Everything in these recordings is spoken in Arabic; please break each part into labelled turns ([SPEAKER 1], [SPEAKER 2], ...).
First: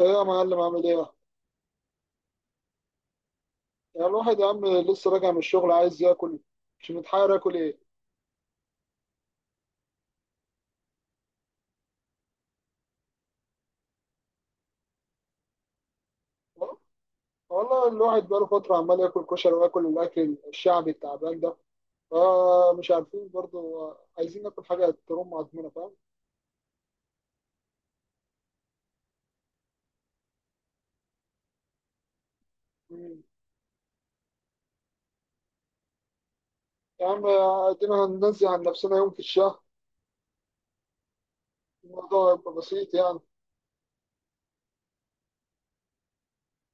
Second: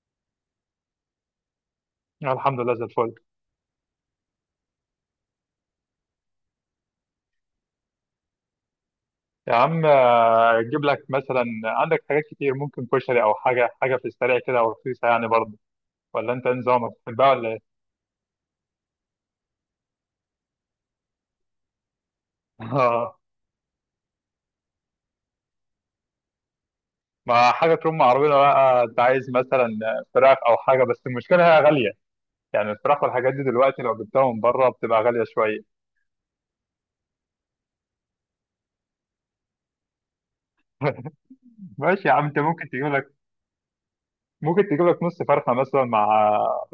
[SPEAKER 1] ايه يا معلم عامل ايه؟
[SPEAKER 2] الحمد لله زي الفل.
[SPEAKER 1] يعني الواحد يا عم لسه راجع من الشغل عايز ياكل، مش متحير ياكل ايه؟
[SPEAKER 2] يا عم اجيب لك مثلا عندك حاجات كتير، ممكن كشري او حاجه في السريع كده او رخيصه يعني برضه. ولا انت إيه نظامك، بتحبها ولا ايه؟
[SPEAKER 1] والله الواحد بقاله فترة عمال ياكل كشري وياكل الأكل الشعبي التعبان ده، فمش
[SPEAKER 2] آه،
[SPEAKER 1] عارفين برضه، عايزين ناكل حاجة ترم عضمنا، فاهم؟
[SPEAKER 2] ما حاجه تكون معروضه بقى، انت عايز مثلا فراخ او حاجه، بس المشكله هي غاليه. يعني الفراخ
[SPEAKER 1] مم.
[SPEAKER 2] والحاجات دي دلوقتي لو جبتها من بره بتبقى غاليه شويه.
[SPEAKER 1] يا عم ادينا هننزل عن نفسنا يوم في الشهر،
[SPEAKER 2] ماشي يا عم،
[SPEAKER 1] الموضوع
[SPEAKER 2] انت
[SPEAKER 1] هيبقى
[SPEAKER 2] ممكن تجيب
[SPEAKER 1] بسيط
[SPEAKER 2] لك،
[SPEAKER 1] يعني.
[SPEAKER 2] ممكن تجيب لك نص فرخه مثلا مع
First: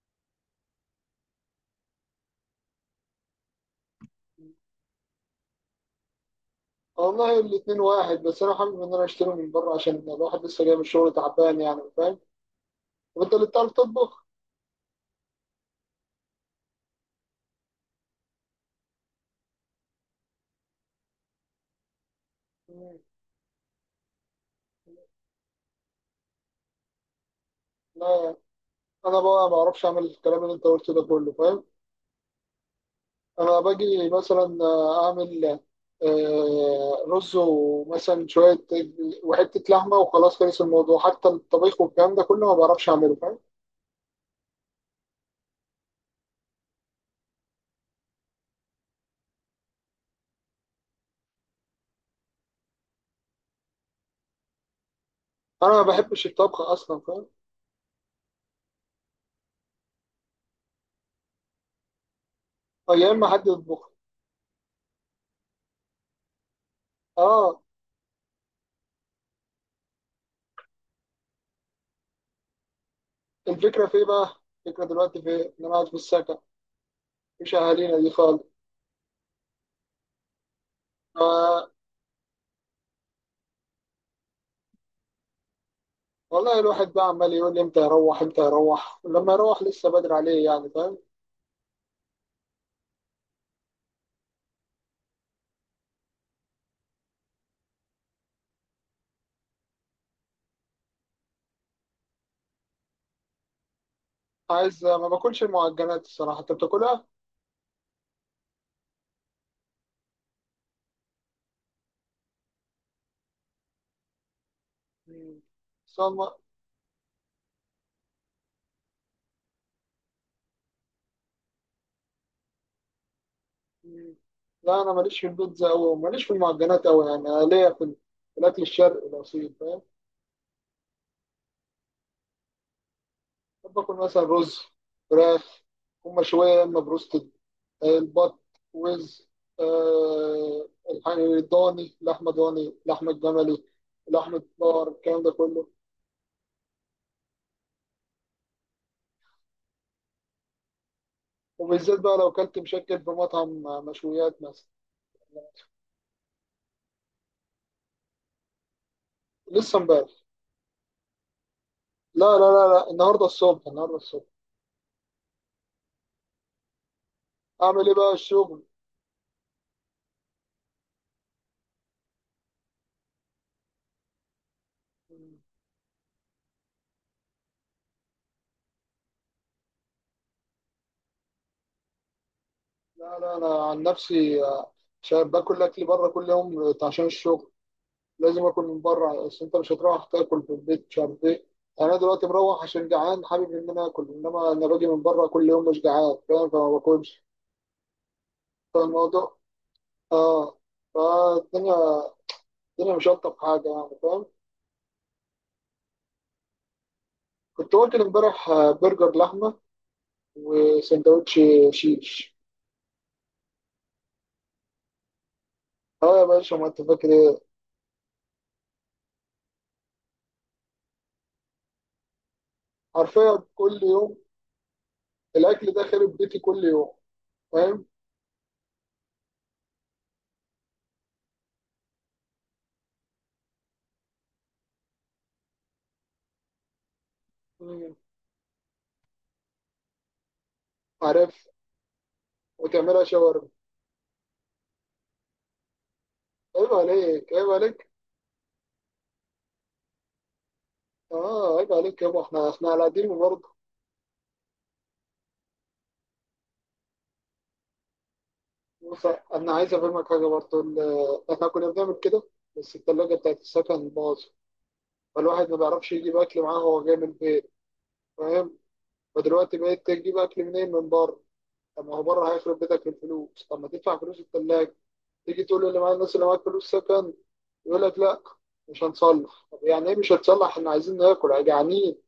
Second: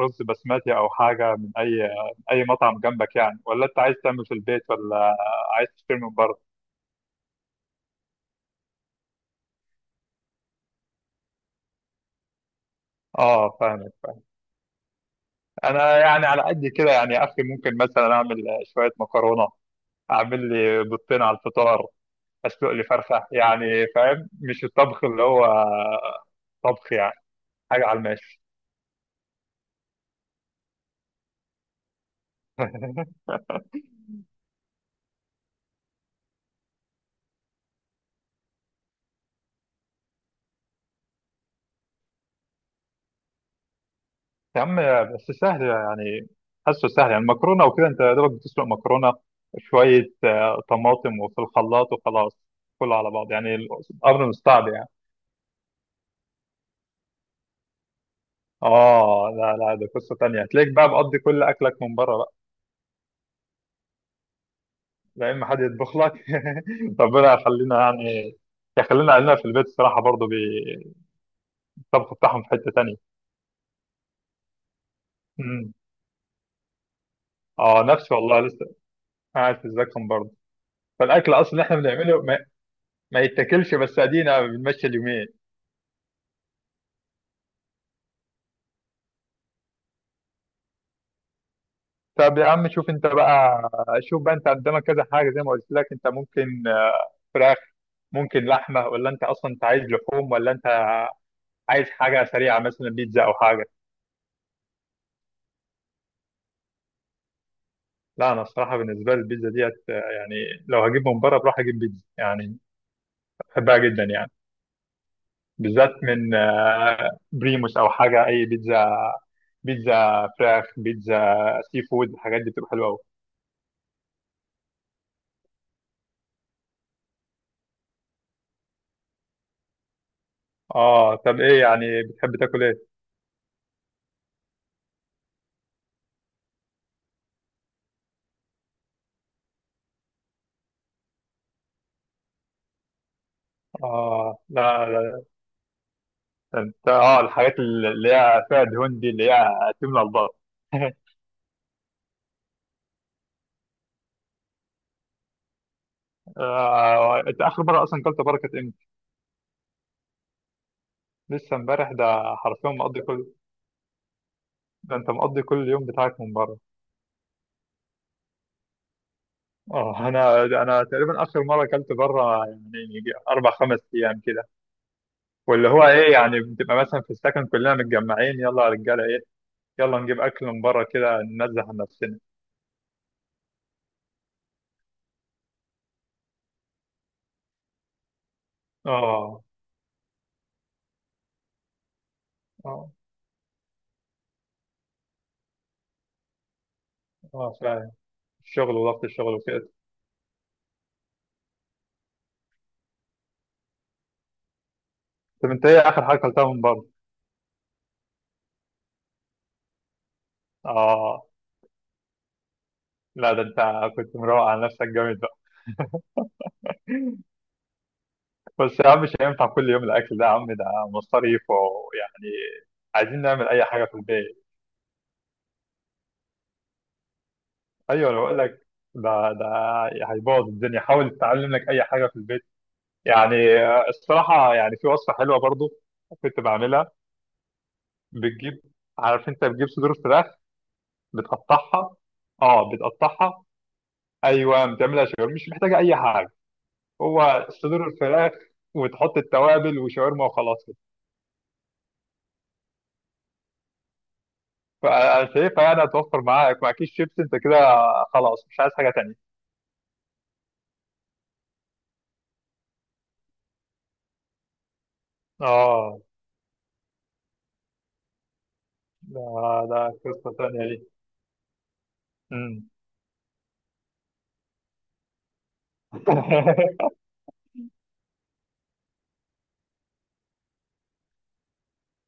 [SPEAKER 2] رز بسمتي، او حاجه من اي مطعم جنبك يعني. ولا انت عايز تعمل في البيت، ولا عايز تشتري من بره؟
[SPEAKER 1] والله الاتنين واحد، بس أنا حابب إن أنا أشتري من بره عشان الواحد لسه جاي من الشغل تعبان يعني، فاهم؟ طب أنت اللي
[SPEAKER 2] اه
[SPEAKER 1] بتعرف
[SPEAKER 2] فاهم.
[SPEAKER 1] تطبخ؟
[SPEAKER 2] انا يعني على قد كده يعني، يا اخي ممكن مثلا اعمل شويه مكرونه، اعمل لي بيضتين على الفطار، اسلق لي
[SPEAKER 1] مم.
[SPEAKER 2] فرخه يعني. فاهم مش الطبخ اللي هو طبخ يعني، حاجه على
[SPEAKER 1] لا
[SPEAKER 2] الماشي.
[SPEAKER 1] أنا بقى ما أعرفش أعمل الكلام اللي أنت قلته ده كله، فاهم؟ انا باجي مثلا اعمل رز ومثلا شويه وحته لحمه وخلاص، خلص الموضوع. حتى الطبيخ والكلام ده كله ما بعرفش اعمله، فاهم.
[SPEAKER 2] يا عم بس سهل يعني، حاسه سهل يعني. المكرونه وكده انت يا دوبك بتسلق مكرونه شويه، طماطم وفي الخلاط وخلاص، كله على بعض يعني. الامر مش صعب يعني.
[SPEAKER 1] انا ما بحبش الطبخ اصلا، فاهم.
[SPEAKER 2] اه، لا لا، ده قصه تانية، هتلاقيك بقى مقضي كل اكلك من بره.
[SPEAKER 1] أو يا اما حد يطبخ.
[SPEAKER 2] لا اما حد يطبخ لك. ربنا
[SPEAKER 1] اه.
[SPEAKER 2] يخلينا يعني، يخلينا اهلنا في البيت الصراحه، برضه بالطبخ بتاعهم في حته تانية.
[SPEAKER 1] الفكره في ايه بقى، الفكره دلوقتي في ايه، ان
[SPEAKER 2] امم
[SPEAKER 1] انا قاعد في السكن مش
[SPEAKER 2] اه
[SPEAKER 1] اهالينا دي
[SPEAKER 2] نفسي
[SPEAKER 1] خالص.
[SPEAKER 2] والله لسه قاعد في الزكم برضه. فالاكل اصلا اللي
[SPEAKER 1] آه.
[SPEAKER 2] احنا بنعمله ما يتاكلش، بس ادينا بنمشي اليومين.
[SPEAKER 1] والله الواحد بقى عمال يقول لي امتى يروح امتى يروح، لما يروح لسه بدري عليه يعني، فاهم.
[SPEAKER 2] طب يا عم شوف انت بقى، شوف بقى انت قدامك كذا حاجه زي ما قلت لك، انت ممكن فراخ، ممكن لحمه. ولا انت اصلا انت عايز لحوم، ولا انت عايز حاجه سريعه مثلا بيتزا او حاجه؟
[SPEAKER 1] عايز، ما باكلش المعجنات، الصراحه انت بتاكلها؟
[SPEAKER 2] لا انا الصراحه بالنسبه لي البيتزا ديت يعني، لو هجيب من بره بروح اجيب بيتزا يعني. بحبها جدا يعني،
[SPEAKER 1] مم.
[SPEAKER 2] بالذات من بريموس او حاجه. اي بيتزا، بيتزا فراخ، بيتزا سي فود، الحاجات دي بتبقى حلوه قوي.
[SPEAKER 1] لا انا ماليش في البيتزا قوي وماليش في المعجنات قوي، يعني أنا ليا في في الاكل الشرقي الاصيل، فاهم.
[SPEAKER 2] اه طب ايه يعني بتحب تاكل ايه؟
[SPEAKER 1] بحب اكل مثلا رز، فراخ، هم شويه، يا اما بروستد، البط، وز، الضاني، لحمه ضاني، لحمه جملي،
[SPEAKER 2] اه
[SPEAKER 1] لحمه
[SPEAKER 2] لا
[SPEAKER 1] بقر،
[SPEAKER 2] لا لا،
[SPEAKER 1] الكلام ده كله.
[SPEAKER 2] انت اه الحاجات اللي هي فيها دهون دي اللي هي تملى البطن.
[SPEAKER 1] وبالذات بقى لو كلت مشكل في مطعم، مشويات مثلا.
[SPEAKER 2] انت اخر مره اصلا كلت بره كانت امتى؟
[SPEAKER 1] لسه امبارح.
[SPEAKER 2] لسه امبارح ده؟
[SPEAKER 1] لا لا
[SPEAKER 2] حرفيا
[SPEAKER 1] لا لا
[SPEAKER 2] مقضي
[SPEAKER 1] النهارده
[SPEAKER 2] كل،
[SPEAKER 1] الصبح، النهارده الصبح.
[SPEAKER 2] ده انت مقضي كل يوم بتاعك من بره.
[SPEAKER 1] اعمل ايه بقى، الشغل.
[SPEAKER 2] اه انا تقريبا اخر مره اكلت بره يعني يجي اربع خمس ايام كده. واللي هو ايه يعني، بتبقى مثلا في السكن كلنا متجمعين، يلا يا رجاله ايه، يلا نجيب اكل من بره كده، ننزه عن نفسنا.
[SPEAKER 1] لا لا، انا عن نفسي شايف باكل اكل بره كل يوم، عشان الشغل لازم اكل من بره، بس
[SPEAKER 2] اه
[SPEAKER 1] انت مش هتروح تاكل في البيت مش عارف ايه. يعني انا دلوقتي مروح عشان
[SPEAKER 2] اه،
[SPEAKER 1] جعان، حابب ان انا اكل، انما انا باجي من بره كل يوم مش جعان، فاهم، فما باكلش.
[SPEAKER 2] اه فعلا، الشغل وضغط الشغل
[SPEAKER 1] فالموضوع،
[SPEAKER 2] وكده.
[SPEAKER 1] اه، فالدنيا، الدنيا مش الطف حاجه يعني، فاهم.
[SPEAKER 2] طب انت ايه اخر حاجه اكلتها من بره؟
[SPEAKER 1] كنت واكل امبارح برجر لحمه
[SPEAKER 2] اه
[SPEAKER 1] وسندوتش شيش.
[SPEAKER 2] لا ده انت كنت مروق على نفسك جامد بقى.
[SPEAKER 1] اه يا باشا، ما انت فاكر ايه.
[SPEAKER 2] بس يا عم مش هينفع كل يوم الاكل ده، يا عم ده مصاريف ويعني، عايزين
[SPEAKER 1] حرفيا
[SPEAKER 2] نعمل اي
[SPEAKER 1] كل
[SPEAKER 2] حاجه في
[SPEAKER 1] يوم
[SPEAKER 2] البيت.
[SPEAKER 1] الاكل ده خارب بيتي، كل يوم، فاهم.
[SPEAKER 2] ايوه انا بقول لك، ده هيبوظ الدنيا، حاول تتعلم لك اي حاجه في البيت. يعني الصراحة يعني في وصفة حلوة برضو، كنت بعملها.
[SPEAKER 1] مم.
[SPEAKER 2] بتجيب، عارف انت بتجيب صدور فراخ،
[SPEAKER 1] عارف.
[SPEAKER 2] بتقطعها. اه
[SPEAKER 1] وتعملها
[SPEAKER 2] بتقطعها،
[SPEAKER 1] شاورما.
[SPEAKER 2] ايوه بتعملها شاورما، مش محتاجة اي حاجة.
[SPEAKER 1] عيب عليك،
[SPEAKER 2] هو
[SPEAKER 1] عيب عليك.
[SPEAKER 2] صدور الفراخ وتحط التوابل وشاورما وخلاص كده.
[SPEAKER 1] اه عيب عليك يابا، احنا على قديم برضه.
[SPEAKER 2] فانا شايفها يعني هتوفر معاك مع كيس شيبس انت كده، خلاص مش عايز حاجة
[SPEAKER 1] بص
[SPEAKER 2] تانية.
[SPEAKER 1] انا عايز افهمك حاجه برضه، احنا كنا بنعمل كده، بس التلاجه بتاعت السكن باظت، فالواحد ما بيعرفش
[SPEAKER 2] اه
[SPEAKER 1] يجيب اكل معاه هو جاي من البيت، فاهم.
[SPEAKER 2] ده
[SPEAKER 1] فدلوقتي
[SPEAKER 2] ده
[SPEAKER 1] بقيت تجيب
[SPEAKER 2] قصة
[SPEAKER 1] اكل
[SPEAKER 2] تانية
[SPEAKER 1] منين؟
[SPEAKER 2] دي.
[SPEAKER 1] من بره. طب ما هو بره هيخرب
[SPEAKER 2] مم.
[SPEAKER 1] بيتك في الفلوس، طب ما تدفع فلوس التلاجه، تيجي تقول اللي معايا الناس اللي معاك فلوس سكن، يقول لك لا مش هنصلح. طب يعني ايه مش هتصلح، احنا عايزين ناكل، جعانين.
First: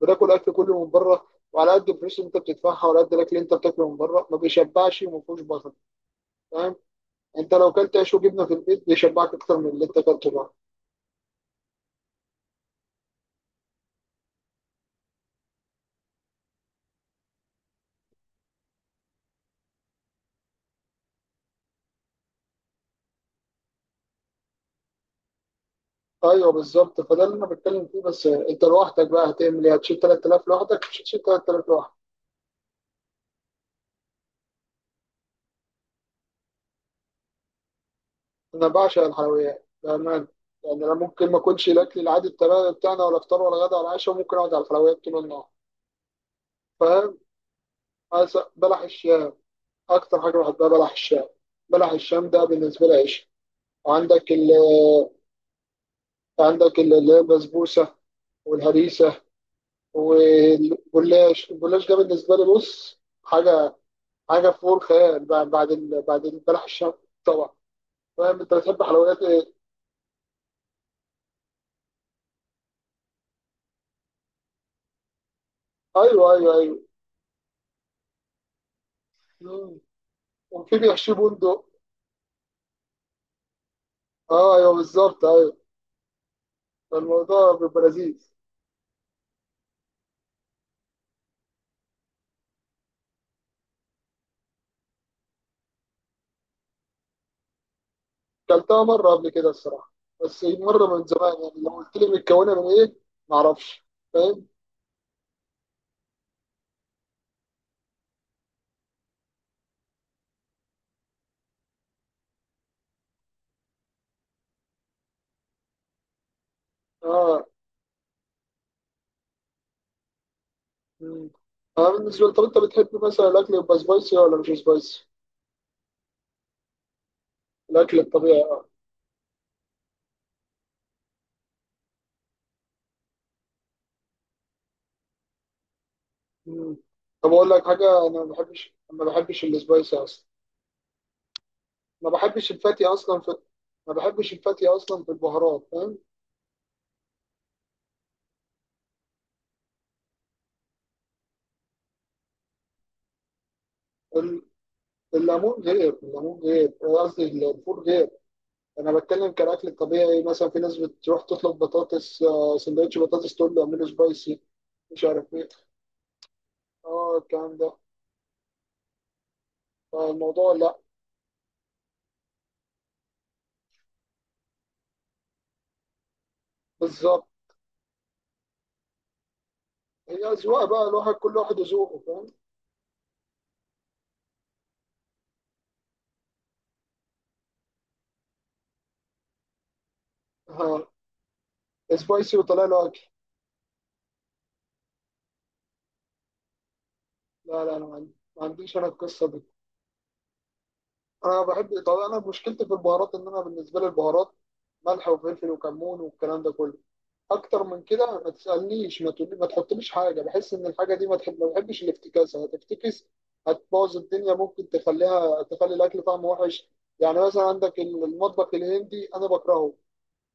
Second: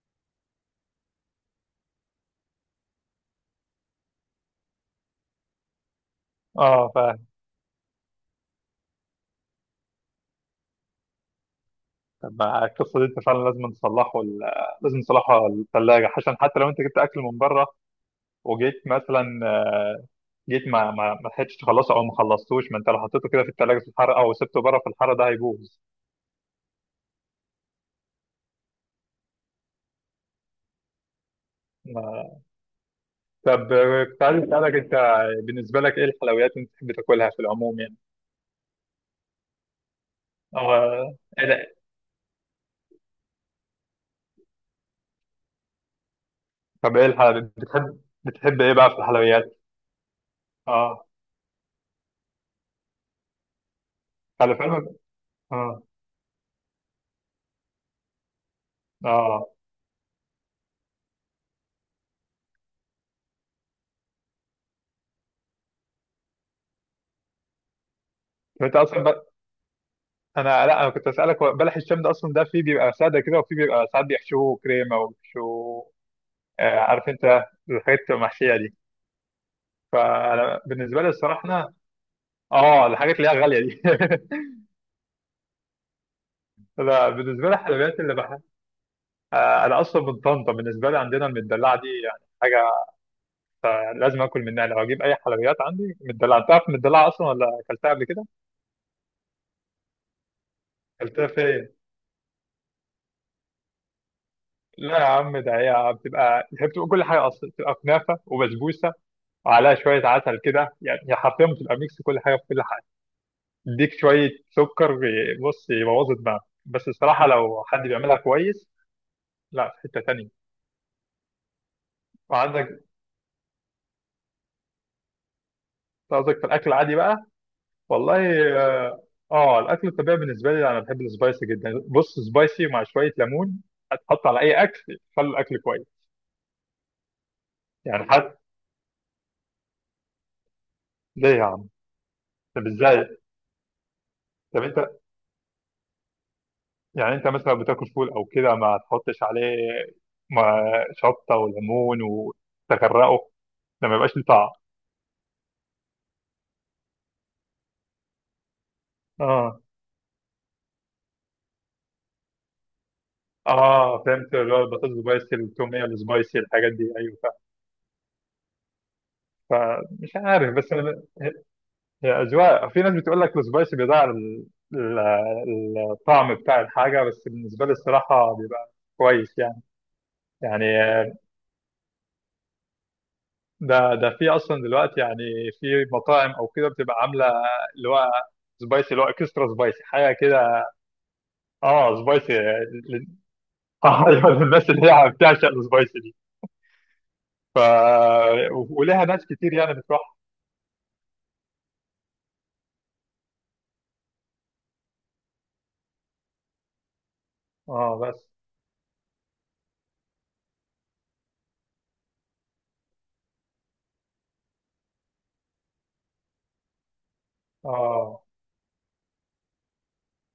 [SPEAKER 1] بتاكل اكل كله من بره، وعلى قد الفلوس اللي انت بتدفعها وعلى قد الاكل اللي انت بتاكله من بره ما بيشبعش وما فيهوش بطل، فاهم.
[SPEAKER 2] اه
[SPEAKER 1] انت لو كلت عيش وجبنه في البيت بيشبعك اكتر من اللي انت كلته بره.
[SPEAKER 2] طب ما القصه دي انت فعلا لازم تصلحه لازم تصلحه الثلاجه، عشان حتى لو انت جبت اكل من بره وجيت مثلا، جيت ما لحقتش تخلصه او ما خلصتوش، ما انت لو حطيته كده في الثلاجه في الحر او سبته بره في الحر ده هيبوظ.
[SPEAKER 1] ايوه بالظبط، فده اللي انا بتكلم فيه. بس انت لوحدك بقى هتعمل ايه، هتشيل 3000 لوحدك؟ مش هتشيل 3000 لوحدك.
[SPEAKER 2] ما- طب كنت عايز اسالك انت، بالنسبه لك ايه الحلويات اللي بتحب تاكلها في العموم يعني؟
[SPEAKER 1] انا بعشق الحلويات بامان. يعني انا
[SPEAKER 2] اه
[SPEAKER 1] ممكن ما
[SPEAKER 2] ايه
[SPEAKER 1] اكلش
[SPEAKER 2] ده؟
[SPEAKER 1] الاكل العادي بتاعنا ولا افطار ولا غدا ولا عشاء، وممكن اقعد على الحلويات طول النهار،
[SPEAKER 2] طب ايه
[SPEAKER 1] فاهم.
[SPEAKER 2] الحلويات بتحب بتحب ايه
[SPEAKER 1] بلح
[SPEAKER 2] بقى في
[SPEAKER 1] الشام،
[SPEAKER 2] الحلويات؟
[SPEAKER 1] اكتر حاجه بحبها بلح
[SPEAKER 2] اه
[SPEAKER 1] الشام. بلح الشام ده بالنسبه لي عيش. وعندك
[SPEAKER 2] على فعلا.
[SPEAKER 1] ال-
[SPEAKER 2] اه
[SPEAKER 1] عندك اللي هي البسبوسه والهريسه
[SPEAKER 2] اه
[SPEAKER 1] والجلاش. الجلاش ده بالنسبه لي، بص، حاجه فوق الخيال، بعد البلح الشام طبعا، فاهم. انت
[SPEAKER 2] طب انت
[SPEAKER 1] بتحب حلويات
[SPEAKER 2] اصلا،
[SPEAKER 1] ايه؟
[SPEAKER 2] انا لا انا كنت اسالك هو بلح الشام ده اصلا ده فيه بيبقى ساده كده، وفيه بيبقى ساعات بيحشوه كريمه وبيحشوه
[SPEAKER 1] ايوه، ايوه، ايوه.
[SPEAKER 2] عارف انت الحاجات بتبقى محشيه دي.
[SPEAKER 1] مم.
[SPEAKER 2] فانا
[SPEAKER 1] وفي
[SPEAKER 2] بالنسبه لي
[SPEAKER 1] بيحشي
[SPEAKER 2] الصراحه
[SPEAKER 1] بندق.
[SPEAKER 2] اه الحاجات اللي هي غاليه دي.
[SPEAKER 1] اه ايوه بالظبط، ايوه.
[SPEAKER 2] لا بالنسبه
[SPEAKER 1] الموضوع
[SPEAKER 2] لي
[SPEAKER 1] بيبقى
[SPEAKER 2] الحلويات
[SPEAKER 1] لذيذ.
[SPEAKER 2] انا اصلا من طنطا، بالنسبه لي عندنا المدلعه دي يعني حاجه، يعني لازم اكل منها لو اجيب اي حلويات. عندي مدلعه، انت عارف المدلعه اصلا، ولا اكلتها قبل كده؟
[SPEAKER 1] كلتها مره قبل كده الصراحه، بس مره من
[SPEAKER 2] اكلتها
[SPEAKER 1] زمان يعني، لو
[SPEAKER 2] فين؟
[SPEAKER 1] قلت لي متكونه من ايه ما اعرفش، فاهم.
[SPEAKER 2] لا يا عم ده هي بتبقى كل حاجه اصلا بتبقى كنافه وبسبوسه وعليها شوية عسل كده يعني. هي حرفيا بتبقى ميكس كل حاجة في كل حاجة، اديك شوية سكر بص يبوظ دماغك بس الصراحة
[SPEAKER 1] اه.
[SPEAKER 2] لو حد بيعملها كويس. لا في حتة تانية.
[SPEAKER 1] مم. انا بالنسبه لي، طب انت
[SPEAKER 2] وعندك،
[SPEAKER 1] بتحب مثلا الاكل يبقى سبايسي ولا مش سبايسي؟
[SPEAKER 2] قصدك في الأكل العادي بقى؟
[SPEAKER 1] الاكل
[SPEAKER 2] والله،
[SPEAKER 1] الطبيعي.
[SPEAKER 2] اه الأكل الطبيعي بالنسبة لي أنا بحب السبايسي جدا، بص سبايسي مع شوية ليمون هتحط على أي أكل خلي الأكل كويس.
[SPEAKER 1] مم. طب اقول لك
[SPEAKER 2] يعني
[SPEAKER 1] حاجه، انا ما
[SPEAKER 2] حد،
[SPEAKER 1] بحبش السبايسي اصلا،
[SPEAKER 2] ليه يا عم؟
[SPEAKER 1] ما بحبش
[SPEAKER 2] طب
[SPEAKER 1] الفاتي
[SPEAKER 2] إزاي؟
[SPEAKER 1] اصلا في، ما بحبش
[SPEAKER 2] طب
[SPEAKER 1] الفاتي
[SPEAKER 2] أنت،
[SPEAKER 1] اصلا في البهارات، فاهم.
[SPEAKER 2] يعني أنت مثلا بتاكل فول أو كده ما تحطش عليه، ما شطة وليمون وتغرقه؟ ده ما يبقاش ليه
[SPEAKER 1] ال-
[SPEAKER 2] طعم.
[SPEAKER 1] الليمون غير، الليمون غير، قصدي الفول غير. انا بتكلم
[SPEAKER 2] اه،
[SPEAKER 1] كالاكل الطبيعي، مثلا في ناس بتروح تطلب بطاطس، سندوتش بطاطس تقول له اعمله
[SPEAKER 2] اه فهمت
[SPEAKER 1] سبايسي،
[SPEAKER 2] اللي هو البطاطس
[SPEAKER 1] مش عارف
[SPEAKER 2] سبايسي
[SPEAKER 1] ايه،
[SPEAKER 2] التوميه السبايسي الحاجات دي،
[SPEAKER 1] اه
[SPEAKER 2] ايوه فاهم.
[SPEAKER 1] الكلام ده.
[SPEAKER 2] فمش
[SPEAKER 1] فالموضوع
[SPEAKER 2] عارف بس
[SPEAKER 1] لا.
[SPEAKER 2] انا هي، هي اذواق في ناس بتقول لك السبايسي بيضيع الطعم بتاع الحاجه، بس
[SPEAKER 1] بالظبط،
[SPEAKER 2] بالنسبه لي الصراحه بيبقى كويس يعني.
[SPEAKER 1] هي اذواق
[SPEAKER 2] يعني
[SPEAKER 1] بقى، الواحد كل واحد وذوقه، فاهم.
[SPEAKER 2] ده في اصلا دلوقتي يعني في مطاعم او كده بتبقى عامله اللي هو سبايسي، اللي هو اكسترا سبايسي حاجه كده.
[SPEAKER 1] آه،
[SPEAKER 2] اه سبايسي
[SPEAKER 1] سبايسي وطلع له اكل.
[SPEAKER 2] لل- اه ايوه للناس اللي هي بتعشق السبايسي دي. ف
[SPEAKER 1] لا لا، انا ما عنديش انا
[SPEAKER 2] ولها ناس
[SPEAKER 1] القصه دي.
[SPEAKER 2] كتير يعني بتروح.
[SPEAKER 1] انا بحب، طب انا مشكلتي في البهارات، ان انا بالنسبه لي البهارات ملح وفلفل وكمون والكلام ده كله، اكتر من
[SPEAKER 2] اه
[SPEAKER 1] كده
[SPEAKER 2] بس
[SPEAKER 1] ما تسالنيش، ما تقولي، ما تحطليش حاجه، بحس ان الحاجه دي ما تحب، ما بحبش الافتكاسه، هتفتكس هتبوظ الدنيا، ممكن تخليها تخلي الاكل طعمه وحش. يعني مثلا عندك
[SPEAKER 2] اه
[SPEAKER 1] المطبخ الهندي انا بكرهه،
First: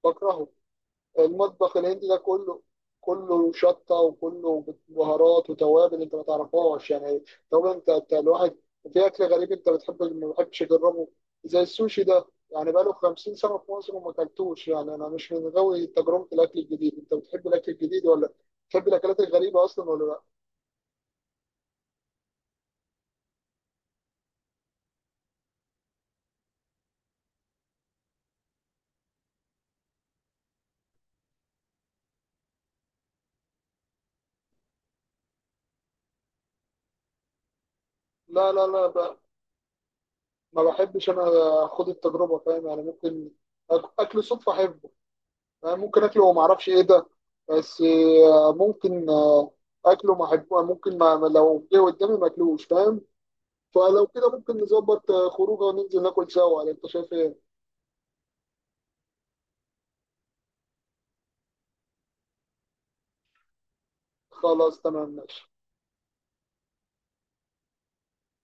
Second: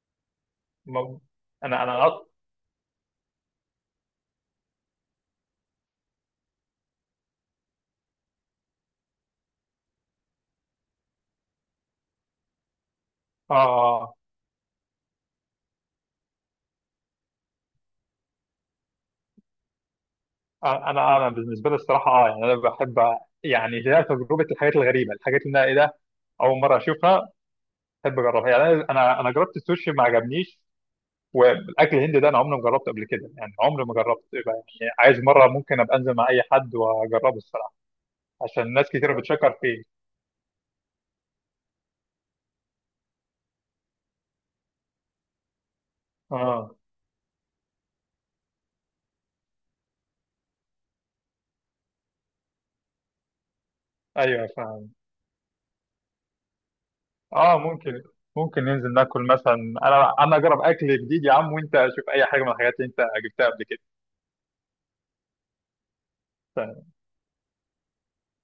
[SPEAKER 1] بكرهه
[SPEAKER 2] ما-
[SPEAKER 1] المطبخ
[SPEAKER 2] انا انا
[SPEAKER 1] الهندي ده
[SPEAKER 2] أط...
[SPEAKER 1] كله، كله شطه وكله بهارات وتوابل انت ما تعرفهاش يعني. طب انت، انت الواحد في اكل غريب انت بتحب ما بتحبش تجربه؟ زي السوشي ده يعني بقاله 50 سنه في مصر وما
[SPEAKER 2] اه
[SPEAKER 1] اكلتوش يعني، انا مش من غاوي تجربه الاكل الجديد، انت بتحب الاكل الجديد ولا بتحب الاكلات الغريبه اصلا ولا لا؟
[SPEAKER 2] انا بالنسبه لي الصراحه اه يعني انا بحب، يعني هي تجربه الحاجات الغريبه الحاجات اللي انا ايه ده اول مره اشوفها، بحب اجربها يعني. انا انا جربت السوشي ما عجبنيش. والاكل الهندي ده انا عمري ما جربته قبل كده يعني عمري ما جربت يبقى يعني، عايز مره ممكن ابقى انزل مع اي حد واجربه الصراحه
[SPEAKER 1] لا لا
[SPEAKER 2] عشان
[SPEAKER 1] لا
[SPEAKER 2] ناس
[SPEAKER 1] ب-
[SPEAKER 2] كتير بتشكر فيه.
[SPEAKER 1] ما بحبش انا اخد التجربه، فاهم. يعني ممكن اكل صدفه احبه، ممكن اكله وما اعرفش
[SPEAKER 2] اه
[SPEAKER 1] ايه ده، بس ممكن اكله ما احبه، ممكن لو جه قدامي ما اكلوش، فاهم. فلو كده
[SPEAKER 2] ايوه،
[SPEAKER 1] ممكن نظبط خروجه وننزل ناكل سوا، ولا انت شايف ايه؟
[SPEAKER 2] اه ممكن، ممكن ننزل ناكل مثلا. انا اجرب اكل جديد يا عم، وانت اشوف اي حاجه من الحاجات اللي انت جبتها قبل كده.
[SPEAKER 1] خلاص تمام، ماشي.